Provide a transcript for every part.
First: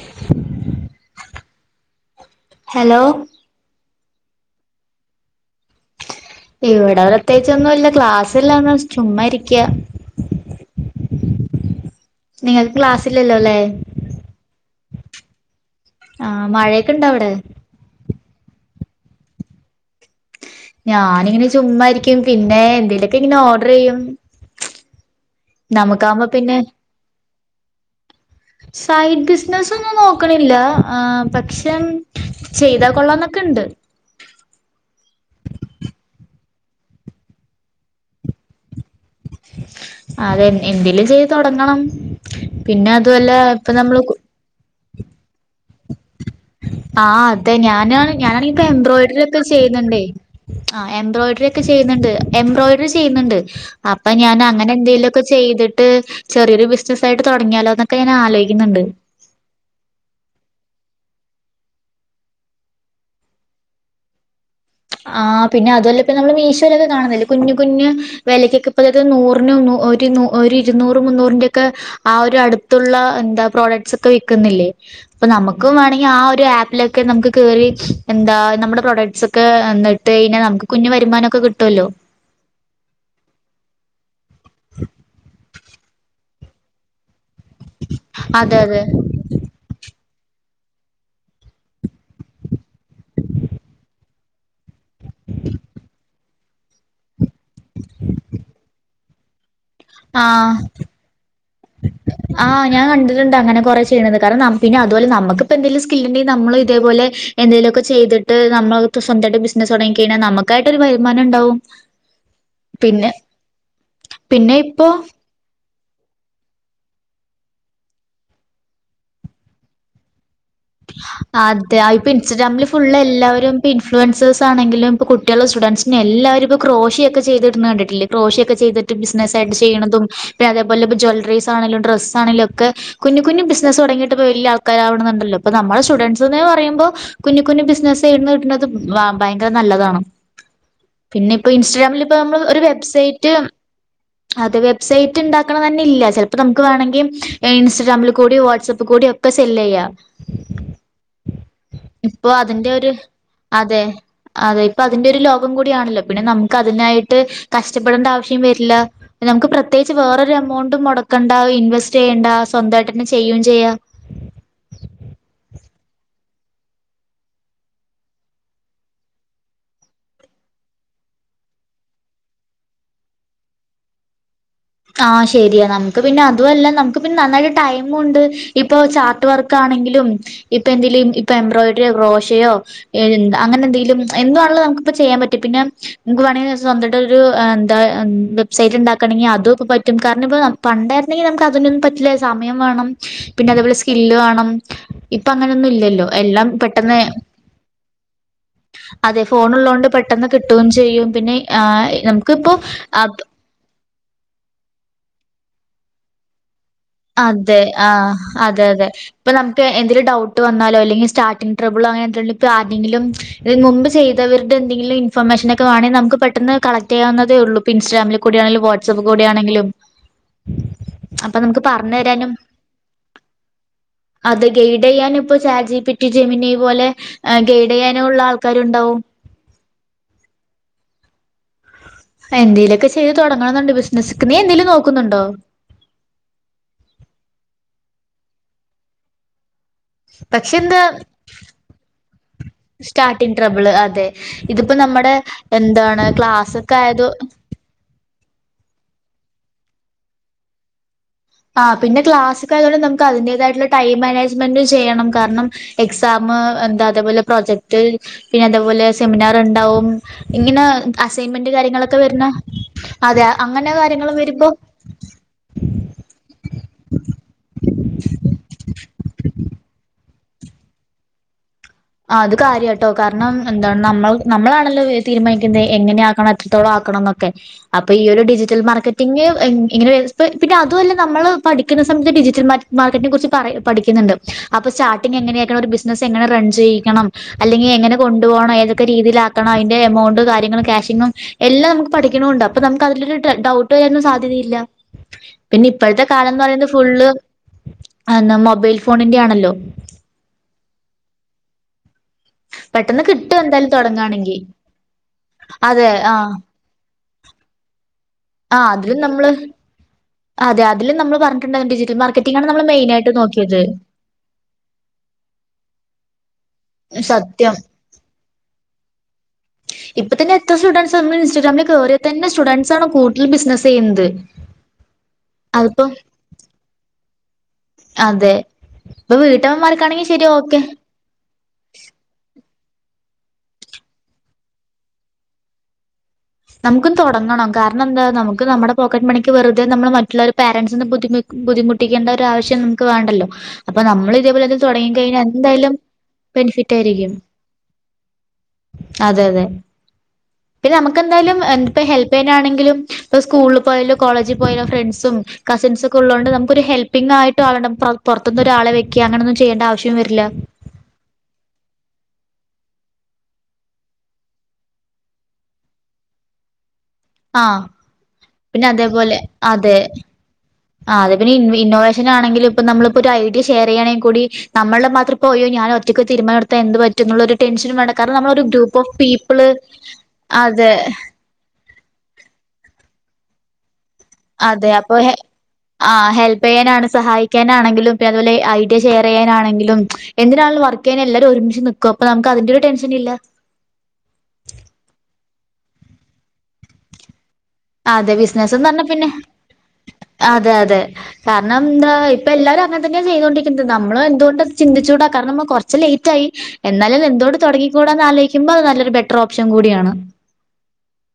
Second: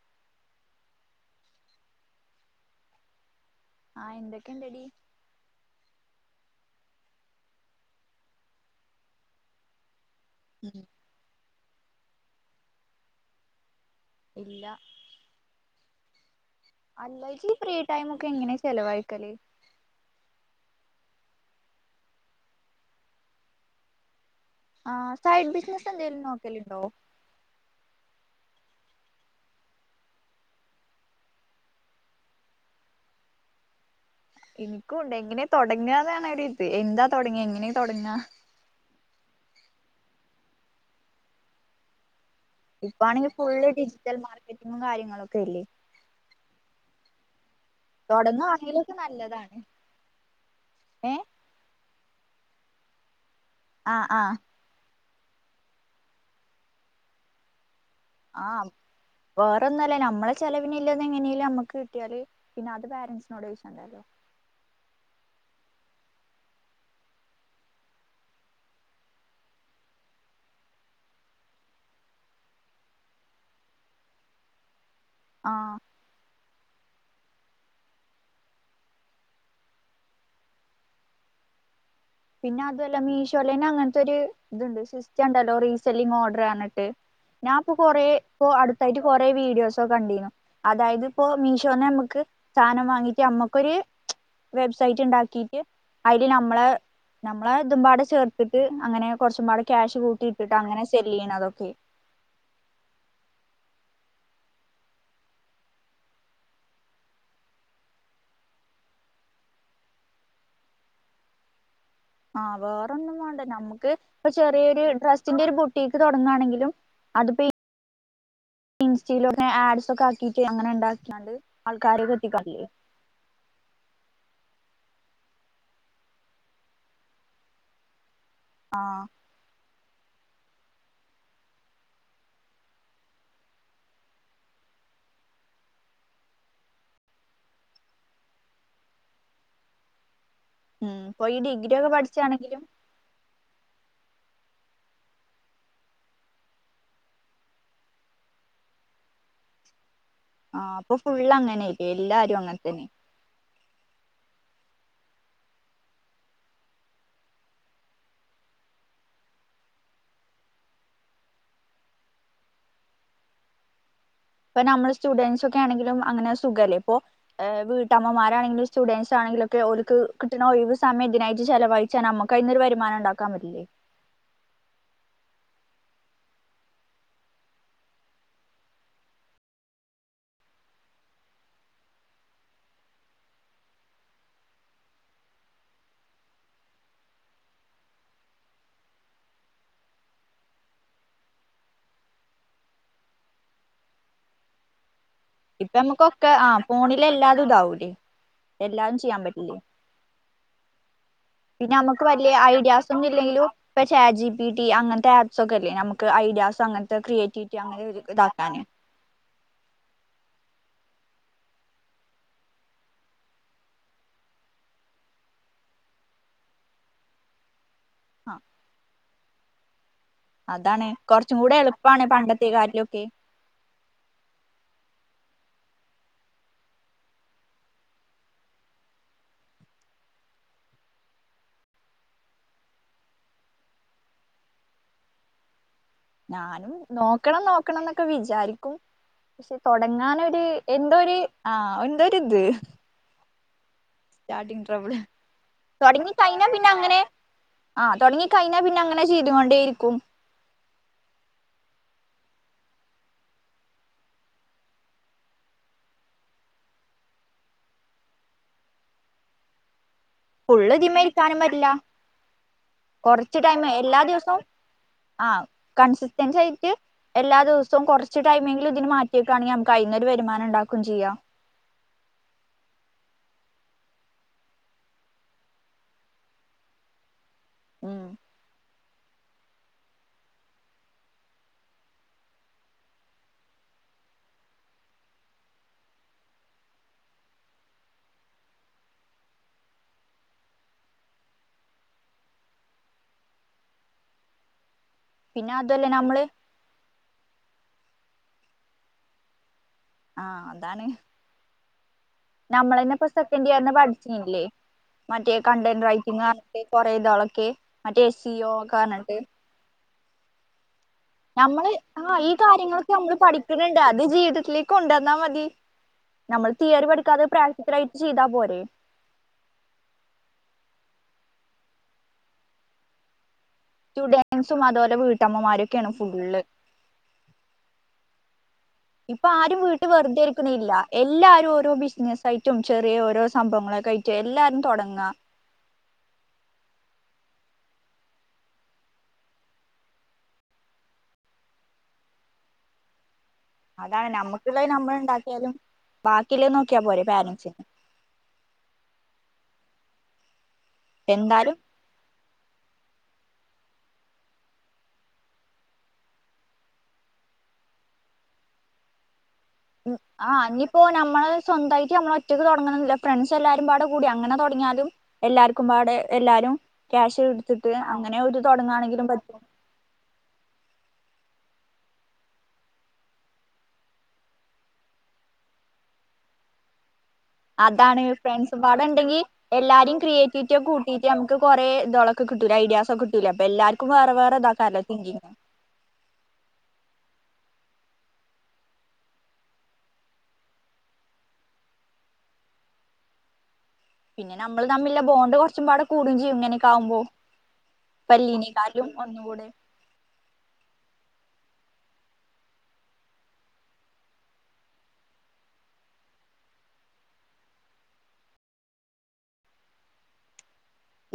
[unintelligible] Hello. ആഹ് എന്തൊക്കെയണ്ടടി? ഇവിടെ പ്രത്യേകിച്ചൊന്നുല്ല ക്ലാസ്ല്ലന്ന ചുമ്മാ ഇരിക്കാ. മ് നിങ്ങൾക്ക് ക്ലാസ്സിലല്ലോ ല്ലേ? ഇല്ല. ആ മഴയൊക്കെ ഇണ്ടാ അല്ല അവിടെ? ഇജ്ജ് ഈ ഫ്രീ ടൈം എങ്ങനെ ചെലവായിക്കല്? ഞാനിങ്ങനെ ചുമ്മാരിക്കും പിന്നെ എന്തെേലൊക്കെ ഇങ്ങനെ ഓർഡർ ചെയ്യും. ആ സൈഡ് ബിസിനസെന്തെിലും നമുക്കാവുമ്പോ പിന്നെ നോക്കലിണ്ടോ? സൈഡ് ബിസിനസോന്നും നോക്കണില്ല ആ പക്ഷെം ചെയ്താ കൊള്ളാന്നൊക്കെ ഇണ്ട്. ക്കണ്ട് എങ്ങനെ തുടങ്ങതാണ് ഒരു ഇത് എന്താ തുടങ്ങ എങ്ങനെ തുടങ്ങ. അതെ എന്തേലും ചെയ്ത് തുടങ്ങണം. ഇപ്പാണെങ്കിൽ ഫുള്ള് ഡിജിറ്റൽ മാർക്കറ്റിങ്ങും കാര്യങ്ങളുമൊക്കെ ഇല്ലേ? ആഹ് അതെ ഞാന് ഞാനാണ ഇപ്പ തൊടങ്ങാണെങ്കിലൊക്കെ എംബ്രോയ്ഡറി ഒക്കെ നല്ലതാണ് ചെയ്യുന്നുണ്ടേ. ആ ഏഹ് എംബ്രോയിയ്ഡറി ഒക്കെ ചെയ്യുന്നുണ്ട് എംബ്രോയിഡറി ചെയ്യുന്നുണ്ട് ആഹ് അപ്പൊ ആഹ് ഞാൻ അങ്ങനെ എന്തെലും ചെയ്തിട്ട് ചെറിയരു ബിസിനസ്സ് ആയിട്ട് തുടങ്ങിയാലോ ഞാൻ ആഹ് ആലോചിക്കുന്നുണ്ട്. വേറെ ഒന്നുല്ല നമ്മളെ ചെലവിനല്ലാത എങ്ങനെയലും നമ്മക്ക് കിട്ടിയല് പിന്നെ അത് പാരന്റ്സിനോട് ചോയ്ച്ചാണ്ടാലോ. ആ പിന്നെ അതുപല്ല ഇപ്പ നമ്മ മീശോരൊക്കെ കാണുന്നില്ലേ കുഞ്ഞു കുഞ്ഞു വിലയ്ക്കൊക്കെ ഇപ്പത് നൂറിനും ഒരു ഇരുന്നൂറ് മുന്നൂറിന്റെ ഒക്കെ ആ ഒരു അടുത്തുള്ള എന്താ പ്രോഡക്ട്സ് ഒക്കെ വിക്കുന്നില്ലേ? അപ്പൊ നമുക്ക ആഹ് വേണമെങ്കിൽ ആ ഒരു ആപ്പിലൊക്കെ നമുക്ക് കേറി എന്താ നമ്മുടെ പ്രൊഡക്ട്സ് എന്നിട്ട് അയിന് നമുക്ക് കുഞ്ഞു വരുമാനം ഒക്കെ കിട്ടുമല്ലോ. പിന്നെ അതുല്ല മീഷോലേന്നെ അങ്ങനത്തെ ഒരു ഇതുണ്ട് സിസ്റ്റം ഉണ്ടല്ലോ റിസെല്ലിങ് ഓർഡർ. ന്നിട്ട്. ഞാൻ ഇപ്പൊ കൊറേ ഇ അതെ അതെ അടുത്തായിട്ട് കൊറേ വീഡിയോസ് കണ്ടിന്നു അതായത് ഇപ്പോ മീഷോന്ന് നമ്മുക്ക് സാധനം വാങ്ങിട്ട് നമ്മുക്കൊരു വെബ് സൈറ്റ് ഇണ്ടാക്കിട്ട് അതില് നമ്മളെ നമ്മളെ ഇതുപാടെ ചേർത്തിട്ട് അങ്ങനെ കുറച്ചും പാ ക്യാഷ് കൂട്ടിയിട്ട് ആഹ് അങ്ങനെ സെല്ല് ചെയ്യണ ആഹ് ഞാൻ കണ്ടിട്ടുണ്ട അങ്ങനെ ചെയ്യണന്നെ അതുവല്ല നമുക്കിപ്പോ എന്തെങ്കിലും സ്ണ്ടെങ്ക നമ്മ ഇതേപോലെ എന്തെലുമെ ചെയ്തിട്ട് [unintelligible] നമ്മ സ്വന്തമായിട്ട് ബിസിനസ് തുടങ്ങി കഴിഞ്ഞൽ നമുക്കായിട്ട് ഒരു വരുമാനിണ്ടാവും. ആഹ് വേറൊന്നും വേണ്ട നമ്മുക്ക് ഇപ്പ പിന്നെ ചെറിയൊരു ഇപ്പോ ഡ്രസ്സിന്റെ ഒരു ബു ടങ്ങയാണെങ്കിലും അതിപ്പോ ഇൻസ്റ്റയിലെ ആഡസ് ഒക്കെ ആക്കി അതെ ഇപ്പ ഇൻസ്റ്റഗ്രാമില് എത്തിക്കാറില്ലേ ഫുൾ എല്ലാവരും ഇ ഇൻഫ്ലുവൻസേഴ ആണെങ്കിലും ഇപ്പ കുട്ടികൾ സ്റ്റുഡൻറ്സെ എല്ലാവും ഇപ്പ ക്രോഷി ഒക്കെ ചെയ്തിടുന്ന് കണ്ടിട്ടില്ലേ? ക്രോഷിയൊക്കെ ഒക്കെ ചെയ്തിട്ട് ആഹ് ബിസിനസ്സയിട്ട്. ചെയ്യുണതും അതുപോലെ ഇ ജ്വല്ലറിസ് ആണെലും ഡ്രസ്സ് ആണെലൊക്കെ കുഞ്ഞ് കുഞ്ഞ് ബിസിനസ്സ് തുടങ്ങയിട്ട വലിയ കരാവണുന്നുണ്ടല്ലോ. അപ്പൊ നമ്മുടെ സ്റ്റുഡന്റ്സ്ന്ന് പറയുമ്പോ കുഞ്ഞുകുഞ്ഞു ബിസിനസ്സ് ഇടന്ന് കിട്ടുന്നത് ഭയങ്കര നല്ലതാണ്. ഉം പിന്നെ ഈ ഇപ്പൊ ഡിഗ്രി ഒക്കെ ഇൻസ്റ്റഗ്രാമിൽ ഇപ്പ നമ്മൾ ഒരു പഠിച്ചാണെങ്കിലും വെബ്സൈറ്റ് അതെ വെബ്സൈറ്റ് ഉണ്ടാക്കണ തന്നെ ഇല്ലാ ചിലപ്പ നമുക്ക് വേണങ്കി ഇൻസ്റ്റഗ്രാമിൽ കൂടി വാട്സ്ആപ്പിൽ കൂടി ഒക്കെ സെല്ലേയ. ആ അപ്പൊ ഫുള് അങ്ങനെ. ഇപ്പൊ എല്ലാരും അങ്ങെ അതിന്റെ തന്നെ. ഒരു അതെ അതെ ഇപ്പൊ അതിന്റെ ഒരു ലോകം കൂടിയണല്ലോ പിന്നെ നമുക്ക് അതിനായിട്ട് കഷ്ടപ്പെടേണ്ട ആവശ്യം വരില്ല. ങ്ങക്ക് പ്രത്യേകിച്ച് വേറരു എമൗണ്ടും മുടക്കണ്ട ഇൻവെസ്റ്റ് ചെയ്യണ്ട സ്വന്തമായിട്ട് തന്നെ ചെയ്യയും ചെയ്യ. ഇപ്പ നമ്മള് സ്റ്റുഡന്റ്സ ഒക്കെ ആണെങ്കിലും അങ്ങനെ സുഖമല്ല ഇപ്പോൾഹ് വീട്ടമ്മമാണെങ്കിലും സ്റ്റുഡൻറ്സ് ആ- ലൊക്കെ ഓൾക്കു കിട്ടുന്ന ഒഴിവ് സമയം ഇതിനായിട്ട് ചലവഴിച്ചാ നമ്മക്ക് അൊരു വരുമാനം ഉണ്ടാക്കാൻ പറ്റില്ലേ? ആഹ ശെരിയ നമുക്ക് പിന്നെ അതു വല്ല നമ്ക്ക് പിന്നെ നന്നായിട്ട് ടൈമ ണ്ട് ഇപ്പൊ ചാർട്ട് വർക്ക് ഇ എന്തങ്കിലുംഇപ്പ എംബ്രോയ്ഡറിയോ ക്റോഷയോ അങ്ങനെ എന്തെങ്കി എറ നമക്ചെയ്യാൻ പറ്റും പിന്നെ നമക്ക് വേണെങ്കി സ്വന്തായിട്ട് ഒര് എന്താവെബ്സൈറ്റ് ണ്ടാക്കണെങ്കിൽ അതും ഇപ്പൊ പറ്റും കാരണം ഇപ്പ പണ്ടായിരുന്നെങ്കിൽ നമുക്ക് അതിനൊന്നും പറ്റില്ല സമയം വേണം പിന്നെ അതേപോലെ സ്കില്ല് വേണം. ഇപ്പൊ അങ്ങനൊന്നും ഇല്ലല്ലോ നമുക്കൊക്കെ എല്ലാം ആ പെട്ടെന്ന് ഫോണില് എല്ലാതും ഇതാവൂലേ എല്ലാതും ചെയ്യാൻ അതെ പറ്റില്ലേ ഫോൺള്ളതോണ്ട് പെട്ടെന്ന് കിട്ടുകയും ചെയ്യും. പിന്നെ ആഹ് നമ്മുക്ക് വലിയ നമുക്കിപ്പോ ഐഡിയാസ് ഒന്നും അപ് ഇല്ലെങ്കിലും ഇപ്പേ ചാചിപിട്ടി അങ്ങനത്തെ ആപ്പ്സ് ഒക്കെല്ലേ നമുക്ക് ഐഡിയാസ് അങ്ങനത്തെ ക്രിയേറ്റിവിറ്റി അതെ അങ്ങനെ ആ ഇതാക്കാന് അതെ അതെ ഇപ്പൊ നമുക്ക് എന്തൊരു ഡൗട്ട് വന്നാലോ അല്ലെങ്കിൽ സ്റ്റാർട്രിങ് ട്രബിള്ളോ അങ്ങന ഇപ്പോ ആരെങ്കിലും ഇത് മുമ്പ് ചെയ്തവരുടെ എന്തെിലും ഇൻഫർമേഷനക്കെവാണെങ്ക ന നമക്ക് പെട്ടന്ന് കളക്ട് ചെയ്യാവുന്നേ ഉള്ളൂ ഇൻസ്റ്റഗ്രമിൽ ആ കൂട ആണെിങ്കിലും വാട്സപ്പ് കൂയാണെങ്കിലും. അതാണ് കുറച്ചും കൂടെ എളുപ്പം അ ഗ [unintelligible] ചാജി പിറ്റി ജെമിന പോലെ ഗൈഡയാനഉള്ള ആൾക്കാരുണ്ടാവകു എന്തെേലുമൊക്കെ ചെയ്ത് തുടങ്ങണ ന്നുണ്ട് ബിസിനസ് നീ എന്തേങ്കലും നോക്കുന്നുണ്ടോ? ക്കെ വിചാരിക്കും. പക്ഷെ തുടങ്ങൻ ഒരു പക്ഷെ എന്താ എന്തോ ഒരു ആ എന്തോ ഇത് സ്റ്റാർട്ടിങ് ട്രബിള് അതെ ഇതിപ്പോ സ്റ്റാർട്ടിംഗ്ട്രേബ്ള് നമ്മുടെ എന്താണ് തൊടങ്ങി കയ്ഞ്ഞാപിന്നെ ക്ലാസ്സൊക്കെ അങ്ങനെ ആയത് ആ തൊടങ്ങി കഴിഞ്ഞാ പിന്നെ അങ്ങനെ ചെയ്തൊണ്ടേയിരിക്കും. ആ പിന്നെ ക്ലാസ്സായതുകൊണ്ട് നമുക്ക് അതിന്റേതായിട്ടുള്ള ടൈം മാനേജ്മെന്റ് ചെയ്യണം കാരണം എക്സാം - എന്താ അതേപോലെ പ്രോജക്ട് പിന്നെ അതേപോലെ സെമിനാർ ഉണ്ടാവും. ഇങ്ങനെ ഫുള്ള് ഇതിമേ ഇരിക്കാനും അസൈൻമെന്റ് പറ്റില്ല കാര്യങ്ങളൊക്കെ വരുന്ന അതെ കുറച്ച് ടൈം അങ്ങനെ എല്ലാ കാര്യങ്ങളും ദിവസവും വരുമ്പോ ആ കൺസറ്റേ സീരിയസായിട്ട് എല്ലാ ദിവസവും കുറച്ച് ടൈമെങ്കിലും ഇതിന് മാറ്റി വെക്കാണങ്കിഞമ്മക്ക് അയിന് വരുമാനം ഉണ്ടാക്കും ചെയ്യാം. ആ അത് കാര്യ കേട്ടോ കാരണം എന്താണ് നമ്മൾ നമ്മളാണല്ലോ തീരുമാനിക്കുന്നത് എങ്ങനെയ ആക്കണം എത്രത്തോളം ആക്കണം എന്നൊക്കെ? ഓക്കെ അപ്പൊ ഈ ഉം ഒരു ഡിജിറ്റൽ മാർക്കറ്റിംഗ്‌ ഇങ്ങനെ പിന്നെ അതുമല്ല നമ്മൾ പഠിക്കുന്ന സമയത്ത് ഡിജിറ്റൽ മാർക്കറ്റിനെ കുറിച്ച് പറ പഠിക്കുന്നുണ്ട് ഐ അപ്പൊ സ്റ്റാർട്ടിംഗ് എങ്ങനെയക്കണം ഒരു ബിസിനസ് എങ്ങന റൺ ചെയും. അല്ലെങ്കിൽ എങ്ങനെ കൊണ്ടു പോണം ഏതൊക്കെ രീതിയിലക്കോ അതിന്റെ എമൗണ്ട് കാര്യങ്ങളും ക്യാഷിങ്ങും എല്ലാം പഠിക്കണണ്ട് അപ്പ നമുക്ക് അതിലരു ഡൗട്ട് വരാനും സാധ്യതയില്ല. പിന്നെ അതുവല്ല ഇപ്പോഴത്തെ നമ്മള് കാലംന്ന് പറയുന്നത് ഫുള്ള് അ മൊബൈൽ ഫോണിന്റെ ആണല്ലോ? ആ അതാണ് നമ്മളന്നെ പെട്ടെന്ന് ഇപ്പൊ കിട്ടും സെക്കൻഡ് എന്തായാലും തുടങ്ങുകയാണെങ്കിൽ ഇയറിന്പഠിച്ചിന്നില്ലേ? മറ്റേ കണ്ടന്റ് അതെ ആ റൈറ്റിംഗിട്ട് കൊറെേ ഇതാളൊക്കെ മറ്റേ എസ് ജിഒ ആഹ് അതിലും പറഞ്ഞാണ്ട് നമ്മള് അതെ അതെ നമ്മള് ആ ഈ മെയിൻ കാര്യങ്ങളൊക്കെ ആയിട്ട് നമ്മള് നോക്കിയത് പഠിക്കുന്നുണ്ട് അത് ജീവിതത്തിലേക്ക് കൊണ്ടുവന്നാ മതി. നമ്മൾ തീയറി പടുക്കാതെ സത്യം പ്രാക്ടിക്കലായിട്ട് ചെയ്താ പോരെേ? ഇപ്പ തന്നെ എത്ര സ്റ്റുഡൻറ്സ് ഇൻസ്റ്റിഗ്രമിൽ കയറിയ തന്നെ സ്റ്റുഡൻറ്സ് ആണ് കൂടുതൽ ബിസിനസ് ചെയ്യുന്നത് സ്റ്റുഡൻസും അതുപോലെ വീട്ടമ്മമാരൊക്കെയാണ് അതിപ്പം ഫുള്ള് - അതെ ഇപ്പൊ ആരും വീട്ട് വീട്ടമ്മമാർക്കാണെങ്കിൽ വെറുതെ ശരി ഓക്കെ ഇരിക്കുന്നില്ല എല്ലാരും ഓരോ ബിസിന ആയിട്ട് ചറ്റും ചെറിയ ഓരോ സംഭവങ്ങളൊക്ക ആട്ട് എല്ലാരും തെടങ്ങ നമുക്കും തുടങ്ങണം കാരണം എന്താ നമുക്ക് നമ്മുടെ പോക്കറ്റ് മണിക്ക് വറുതെ നമ്മൾ മറ്റുള്ളൊരു പാരൻറിസിന്റെ ബുദ്ധിമി - ബുദ്ധിമുട്ടിക്കേണ്ട ഒരു ആശ്യം നമുക്ക് വേണ്ടല്ലോ? അപ്പൊ അതാണ് നമ്മൾ ഇതേപോലെത് നമ്മുക്കുള്ളത് തുടങ്ങി നമ്മൾ കഴിഞ്ഞാ ഉണ്ടാക്കിയാലും എന്തായാലും ബാക്കിയുള്ളത് ബെനിഫിറ്റ് നോക്കിയാ പോരെ ആയിരിക്കും. പാരൻറ്സിന് അതെ അതെ നുക്ക എന്തായാലും എ ഹെൽപ് ചെയ്യൻാണെങ്കിലും. ഇപ്പ സ്കൂളിൽ പോയാലോ കോളേജിൽ പോയാലോ ഫ്രണ്ട്സും കസിൻസ് ഒക്കെ ഉള്ളതൊണ്ട് നമുക്ക് ഒരു ഹെൽപ്പിംഗ ആയിട്ട് ആവണം പൊർ പുറത്തു ഒരാളെ വെക്ക അങ്ങനൊ ആ അന്നപ്പോ നമ്മൾ സ്വന്തമായിട്ട് നമ്മള ഒറ്റയ്ക്ക് തുട അങ്ങന ഫ്രണ്ട്സ് എല്ലാവരും ഒരുപാട് കൂടി അങ്ങനെ തുടങ്ങിയാലും എല്ലാർക്കും പാട് എല്ലാവരും ക്യാഷ് ആഹ് എടുത്തിട്ട് അങ്ങനെ ഒരു പിന്നെ തുടങ്ങാണെങ്കിലും അതേപോലെ പറ്റും അത് പിന്നെ ഇന്നോവേഷൻ ആണങ്കിലും ഇപ്പ നമ്മളിപ്പോ ഒരു ഐഡി ഷെയർ ചെയ്യണങ്കിൽ കൂടി നമ്മളുടെ മാത്രം പോയോ ഞാൻ ഒറ്റയ് തീരുമാനത്ത എന്ത് എന്നുള്ള ഒരു ടെൻഷനും വേണ്ട അതാണ് കാരണം നമ്മളൊരു ഫ്രണ്ട്സ് ഗ്രൂപ്പ് ഓഫ് പാടുണ്ടെങ്കിൽ പീപ്പിള് എല്ലാവരും ക്രിയേറ്റിവിറ്റി ഒക്കെ അതെ കൂട്ടിട്ട് നമുക്ക് കൊറെേ കണക്ക് കിട്ടൂലേ ഐഡിയസ് ഒക്കെ കിട്ടൂലേ അപ്പോ എല്ലാവരും അതെ അപ്പൊ ആ ഹെൽപ് ചെയ്യാനാണ് സഹായിക്ക [inaudible] ആണെങ്കിലും അതുപോല ഐഡിയ ഷെയർ ചെയ്യാനാണെങ്കിൽ എന്തിനാന്നെലും വർക്ക് ചെയ്യാൻ എല്ലാവരും ഒരുമിച്ച് നിൽക്കും അപ്പോ നമ്മുക്ക് അത്ര അതിന്റെ ഒരു ടെൻഷൻ ഇല്ല പിന്നെ നമ്മൾ തമ്മിലുള്ള ബോണ്ട് കുറച്ചുംപാടെ കൂടുകയും ചെയ്യും ഇങ്ങനെയൊക്കാവുമ്പോ അതെ ബിസിനസെന്ന് പറഞ്ഞ പിന്നെ ഒന്നുകൂടെ അതെ അതെ കാരണം എന്ത ഇപ്പൊ എല്ലാവരും അങ്ങനെ തന്നെയ ചെയ്തൊണ്ടിരിക്കുന്നത് നമ്മൾ എന്തുകൊണ്ട് ചിന്തിച്ചു കൂടാ കാരണം നമ്മൾ കുറച്ച് ലേറ്റായി എന്നാലും എന്തുകൊണ്ട് തുടങ്ങിക്കൂടാന്ന് ആലോചിക്കുമ്പോ അത് നല്ലൊരു ബെറ്റർ ഓപ്ഷൻ കൂടിയാണ്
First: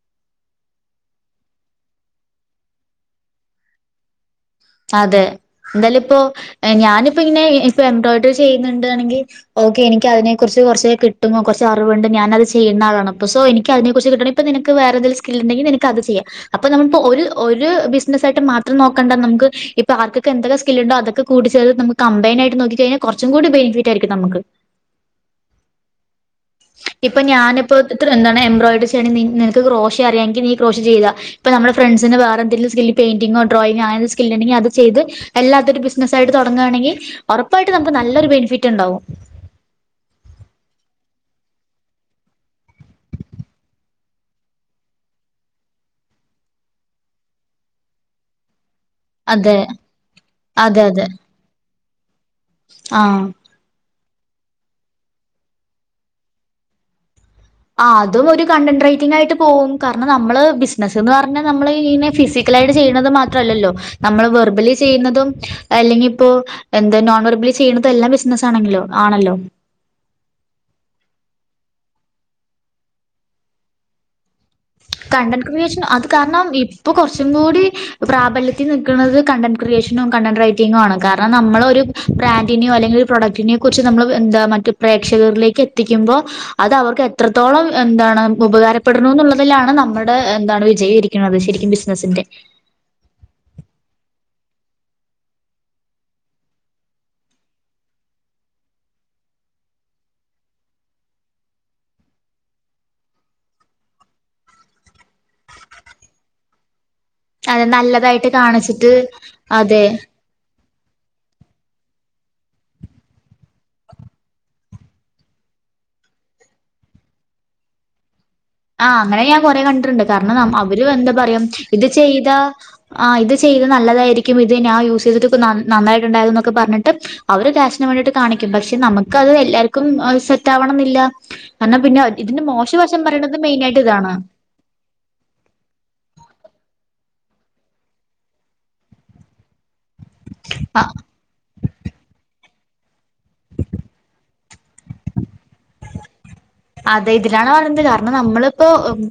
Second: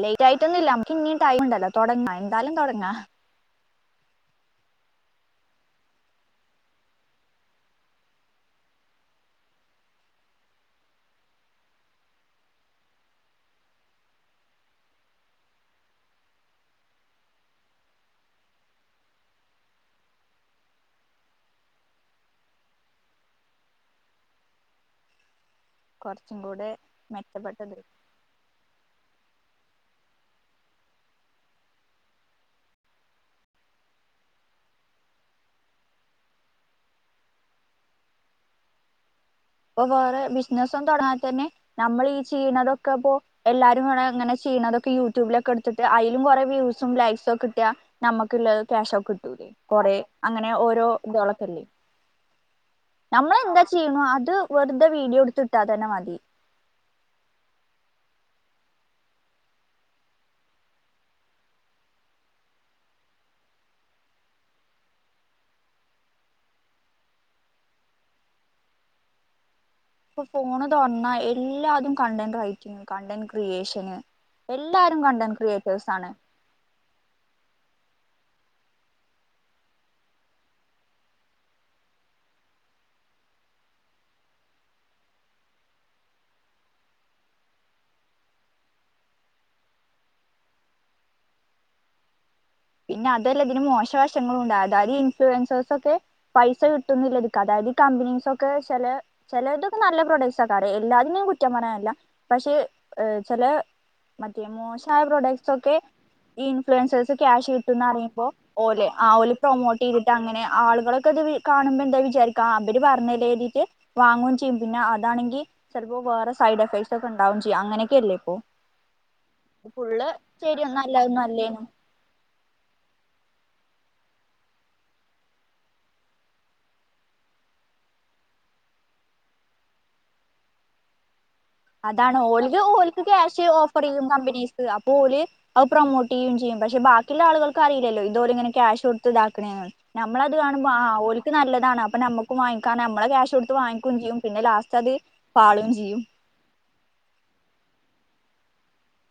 ലേറ്റ് ആയിട്ടൊന്നും ഇല്ല നമ്മുക്ക് ഇനിയും ടൈം ഉണ്ടല്ലോ തുടങ്ങ എന്തായാലും തുടങ്ങാ അതെ എന്തായാലും ഇപ്പോ ഞാനിപ്പോ പിന്നെ ഇപ്പ എംബ്രോയ്ഡറി ചെയ്യുന്നുണ്ട് [inaudible] ഓക്കെ എനിക്ക് അതിനെ കുറിച്ച് കുറച്ച് കിട്ടുന്നു കുറച്ച് അറിവുണ്ട് ഞാാനത് ചെയുന്ന ആളാണ് ഇപ്പോ സൊ എനിക്ക് അതിനെ കുറിച്ച് കിട്ടണം ഇപ്പോ നിനക്ക് വേറെ എന്തെങ്കിലും സ്കിൽ ഉണ്ടെങ്കിൽ നിനക്ക് അത് ചെയ്യാം അപ്പ നമ്മുക്ക് ഒരു ബിസിനസ് ആയിട്ട മാത്രം നോക്കണ്ട നമുക്ക് ഇപ്പോ ആർക്ക് എന്തൊക്കെ സ്കിൽ ഉണ്ടോ കൂടിച്ചേർത്ത്ച്ച നമുക്ക് കമ്പൈൻ ആയിട്ട് നോക്കി കഴിഞ്ഞാ കുറച്ചും കൂ ബെനിഫറ്റ് ആയിരിക്കും നമ്മുക്ക് [inaudible] കുറച്ചും കൂടെ ഇപ്പൊ ഞാനിപ്പോ മെച്ചപ്പെട്ടത് ഇത്ര എന്താണ് എംബ്രോയിഡറി ചെയ്യണ നിനക്ക് [inaudible] അറിയാമെങ്കിൽ നീ അത് ചെയ്യുക ഇപ്പ നമ്മുടെ ഫ്രണ്ട്സിന് വേറെന്തങ്കിലും സ്കിൽ പെയിന്റിങ്ങോ ഡ്രോയിങ്ങോ അങ്ങനെ സ്കിൽ അത് ചെയ്ത് അല്ലാത്തൊരു ബിസിനസ് ആയിട്ട് തുടങ്ങുകയാണെങ്കിൽ ഉറപ്പായിട്ട് നമുക്ക് നല്ലൊരു ബെനിഫിറ്റ് ഉണ്ടാവും ഇപ്പ വേറെ ബിസിനസും തുടങ്ങാ തന്നെ നമ്മൾ ഈ ചെയ്യുന്നതൊക്കെ ഇപ്പോ എല്ലാവരും അങ്ങനെ ചിലതൊക്കെ യൂട്യൂബിലൊക്കെ അടിച്ചിട്ട് അതിലും കുറെേ വ്യൂസും ലൈക്സും ഒക്കെ കിട്ടാ നമുക്ക് ഉള്ളത് ക്യാഷക്കെ കിട്ടൂല്ലേ അതെ കൊറെ അങ്ങനെ അതെ ഓരോ അതെ ഇതോളോക്കേയുണ്ട് ആഹ് നമ്മളും എന്താ ചെയ്യണം അ വെറുതെ വീഡിയോ എടുത്തിട്ടാ തന്നെ മതി ആ അതും ഒരു കണ്ടന്റ്റേറ്റി ആയിട്ട് പോകും കാരണം നമ്മൾ ബിസിനസ് പറഞ്ഞ നമ്മ [inaudible] ചെയലും മാത്രമല്ലല്ലേ നമ്മൾ [inaudible] ചെയുന്നതും അല്ലെങ്കിൽ ഇപ്പോൾ എന്താ [inaudible] ചെയ്യണതും എല്ലാം ബിസിനസ്സ് ആണെങ്കിലോ ആണല്ലോ ഇപ്പൊ ഫോൺ തുറന്നാ എല്ലാവരും കണ്ടന്റ് റൈറ്റിങ് കണ്ടന്റ് ക്രിയേഷന് എല്ലാരും കണ്ടന്റ് കണ്ടൻ്റ് ക്രിയേഷൻ ക്രിയേറ്റേഴ്സ് ആണ് അത് കാരണം ഈ ഇപ്പോൾ കുറച്ചും കൂടി പ്രാബല്യത്തിൽ നിൽക്കുന്നത് കണ്ടന്റ് ക്രിയേഷനും കണ്ടന്റ് റൈറ്റിങ്ങു ആണ് കാരണം നമ്മളൊരു ബ്രാൻഡിനെയോ അല്ലെങ്കിൽ പ്രൊഡക്റ്റിനെ കുറിച്ച് നമ്മൾ എന്താ മറ്റ് പ്രേക്ഷകരിലേക്ക് എത്തിക്കുമ്പോ അത് അവർക്ക് എത്രത്തോളം എന്താണ് ഉപകാരപ്പെടുന്നുള്ളത് ഇനിലാണ് നമ്മുടെ എന്താണ് വിജയം ഇരിക്കുന്നത് ശരിക്കും ബിസിനസിന്റെ പിന്നെ അതെല്ല ഇതിന് മോശവശങ്ങളും ഉണ്ട് അതായത് ഇൻഫ്ലുവൻസേഴസ് ഒക്കെ പൈസ കിട്ടുന്നില്ല അതായത് ഈ കമ്പനീസ് ഒക്കെ ചില ചിലതൊക്കെ നല്ല പ്രൊഡക്ട് സാ ഒക്കെ എല്ലാത്തിനെയും കുറ്റം പറയാനല്ല പക്ഷേ ചില മറ്റ മോശമായ പ്രൊഡക്ട്സ് ഒക്കെ ഈ ഇൻഫ്ലുവൻസഴസ് ക്യാഷ് ക്യാഷ് അത് കിട്ടുമോന്ന് അറിയുമ്പോ നല്ലതായിട്ട് കാണിച്ചിട്ട് അവർ അതെ പ്രമോട്ട് ചെയ്തിട്ട് അങ്ങനെ നിങ്ങൾ കാണുമ്പോ എന്താ വിചാരിക്കാം അവർ പറഞ്ഞെ എഴുതിട്ട് വാങ്ങുകയും ചെയ്യും പിന്നെ അതാണെങ്കിൽ ഇപ്പോ വേറെ സൈഡ് എഫക്ട്സ് ഒക്കെ ഉണ്ടാവുകയും ചെയ്യും അങ്ങനൊക്കെയല്ല ഇപ്പോ ആ അങ്ങനെ ഞാൻ കൊറെ കണ്ടിട്ടുണ്ട് കാരണം അവർ ശരിയൊന്നും അല്ല എന്താ അതൊന്നും പറയാ അല്ലേനും ഇത് ചെയ്ത ആ ഇത് ചെയ്ത് നല്ലതായിരിക്കും ഇത് ഞാൻ യൂസ് ചെയ്തിട്ടൊക്കെ നന്നായിട്ടുണ്ടായത് എന്നൊക്കെ പറഞ്ഞിട്ട് അവർ ക്യാഷി ന് വേണ്ടിട്ട് കാണിക്കും പക്ഷെ നമുക്കത് എല്ലാർക്കും സെറ്റ് ആവണം എന്നില്ല കാരണം പിന്നെ ഇതിന്റെ മോശവശം പറയണത് [unintelligible] മെയിനായിട്ട് ഓഫറെയ്യും ഇതാണ്. കമ്പനിസ് അപ്പോ ഓല് അത് പ്രൊമോട്ട് ചെയുകയും ചെയ്യും പക്ഷേ ബാക്കിയുള്ള ആളുകൾക്ക് അറിയില്ലോ ഇതു ഓരിങ്ങനെ ക്യാഷ് കൊടുത്ത് ഇതാക്കണെന്ന് നമ്മളത് കാണുമ്പോ ആ ഓല്ക്ക് നല്ലതാണ് അപ്പൊ നമ്മുക്ക് വാങ്ങി ക്കാം നമ്മളെ ക്യാഷ് കൊടുത്ത് വാങ്ങിക്കുകയും ചെയ്യും പിന്നെ ലാസ്റ്റ് അത് പാളും ചെയ്യും. അതെ ഇതിലാണ് പറയുന്നത് കാരണം നമ്മളിപ്പോ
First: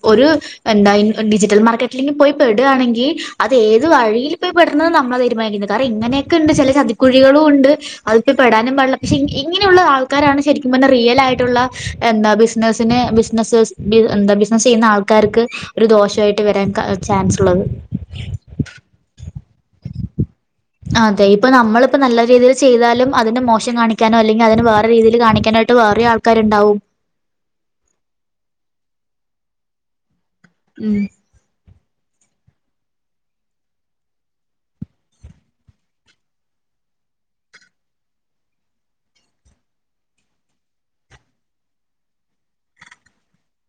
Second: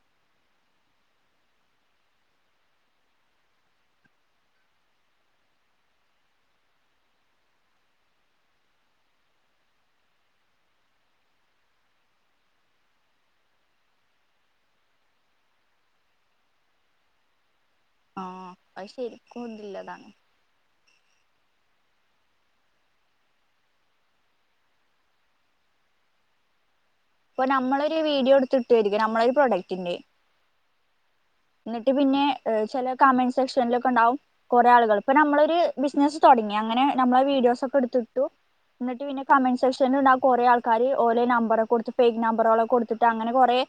ഒരു എന്താ ഡിജിറ്റൽ മാർക്കറ്റിലിങ്ങ് പോയി പെടുകയാണെങ്കിൽ അത് ഏത് വഴിയിൽ പോയി പെടുന്നത് നമ്മളെ തീരുമാനിക്കുന്നത് കാരണം ഇങ്ങനെയൊക്കെ ഇണ്ട് ചെല ചതിക്കുഴികളും. ണ്ട് അതി പോയ്‌ പെടാനും പാടില്ല പക്ഷെ ഇങ്ങനെയുള്ള ആൾക്കാരാണ് ശരിക്കും പറഞ്ഞറിയലാആയിട്ടുള്ള എന്താ ബിസിനസിന് ബിസിനസ് എന്താ ബിസിനസ്സ് ചെയ്യുന്ന ആൾക്കാർക്ക് ഒരു ദോഷായിട്ട് വരാൻ കാര ചാൻസ് ഒള്ളത്. ആഹ് അ ശരിക്കും ല്ലതാണ്. അതെ ഇപ്പൊ നമ്മളിപ്പോ നല്ല രീതിയിൽചെയ്താലും അതിന്റെ മോശം കാണിക്കാനോ അല്ലെങ്കിൽ അതിന് വേറെ രീതിയിൽ കാണിക്കാനോ യിട്ട് വേറെ ആൾക്കാരുണ്ടാവും. ഇപ്പൊ നമ്മളൊരു വീഡിയോ എടുത്തിട്ടുയിരിക്കും നമ്മളെ ഒരു പ്രൊഡക്ടിന്റെ ഉം എന്നിട്ട് പിന്നെ ചില കമന്റ് സെക്ഷനിലൊക്കെ ഉണ്ടാവും കുറെ ആളുകൾ ഇപ്പ നമ്മളൊരു ബിസിനസ്സ് തുടങ്ങിയ അങ്ങനെ നമ്മളെ വീഡിയോസ് ഒക്കെ എടുത്തിട്ടു. എന്നിട്ട് പിന്നെ കമന്റ് സെക്ഷനിൽ ഉണ്ടാ കുറേ ആൾക്കാര് ഓലെ നമ്പറക്കെ കൊടുത്ത് ഫേക്ക് നമ്പറോള് കൊടുത്തിട്ട് അങ്ങനെ കൊറെ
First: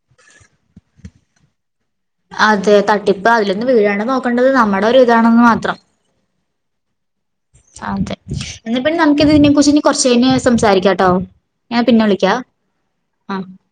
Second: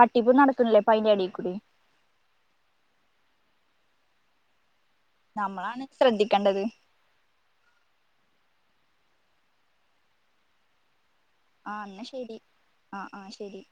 തട്ടിപ്പ് നടക്കണില്ലേ പ്പഅയിന്റെ എടേൽ കൂടി. അതെ തട്ടിപ്പ്‌ അതിലൊന്ന് വീഴാണ്ട് നോക്കേണ്ടത് നമ്മുടെ ഒരു ഇതാണെന്ന് മാത്രം. ക്കണ്ടത് അതെ എന്നപിന്നെ നമുക്കിതിനെ കുറിച്ച് ഇനി കുറച്ച് കഴിഞ്ഞ് സംസാരിക്കാട്ടോ. ആ ഞാൻ എന്നാ പിന്നെ ശരി വിളിക്കാം ആഹ് ആഹ് ആ ശരി.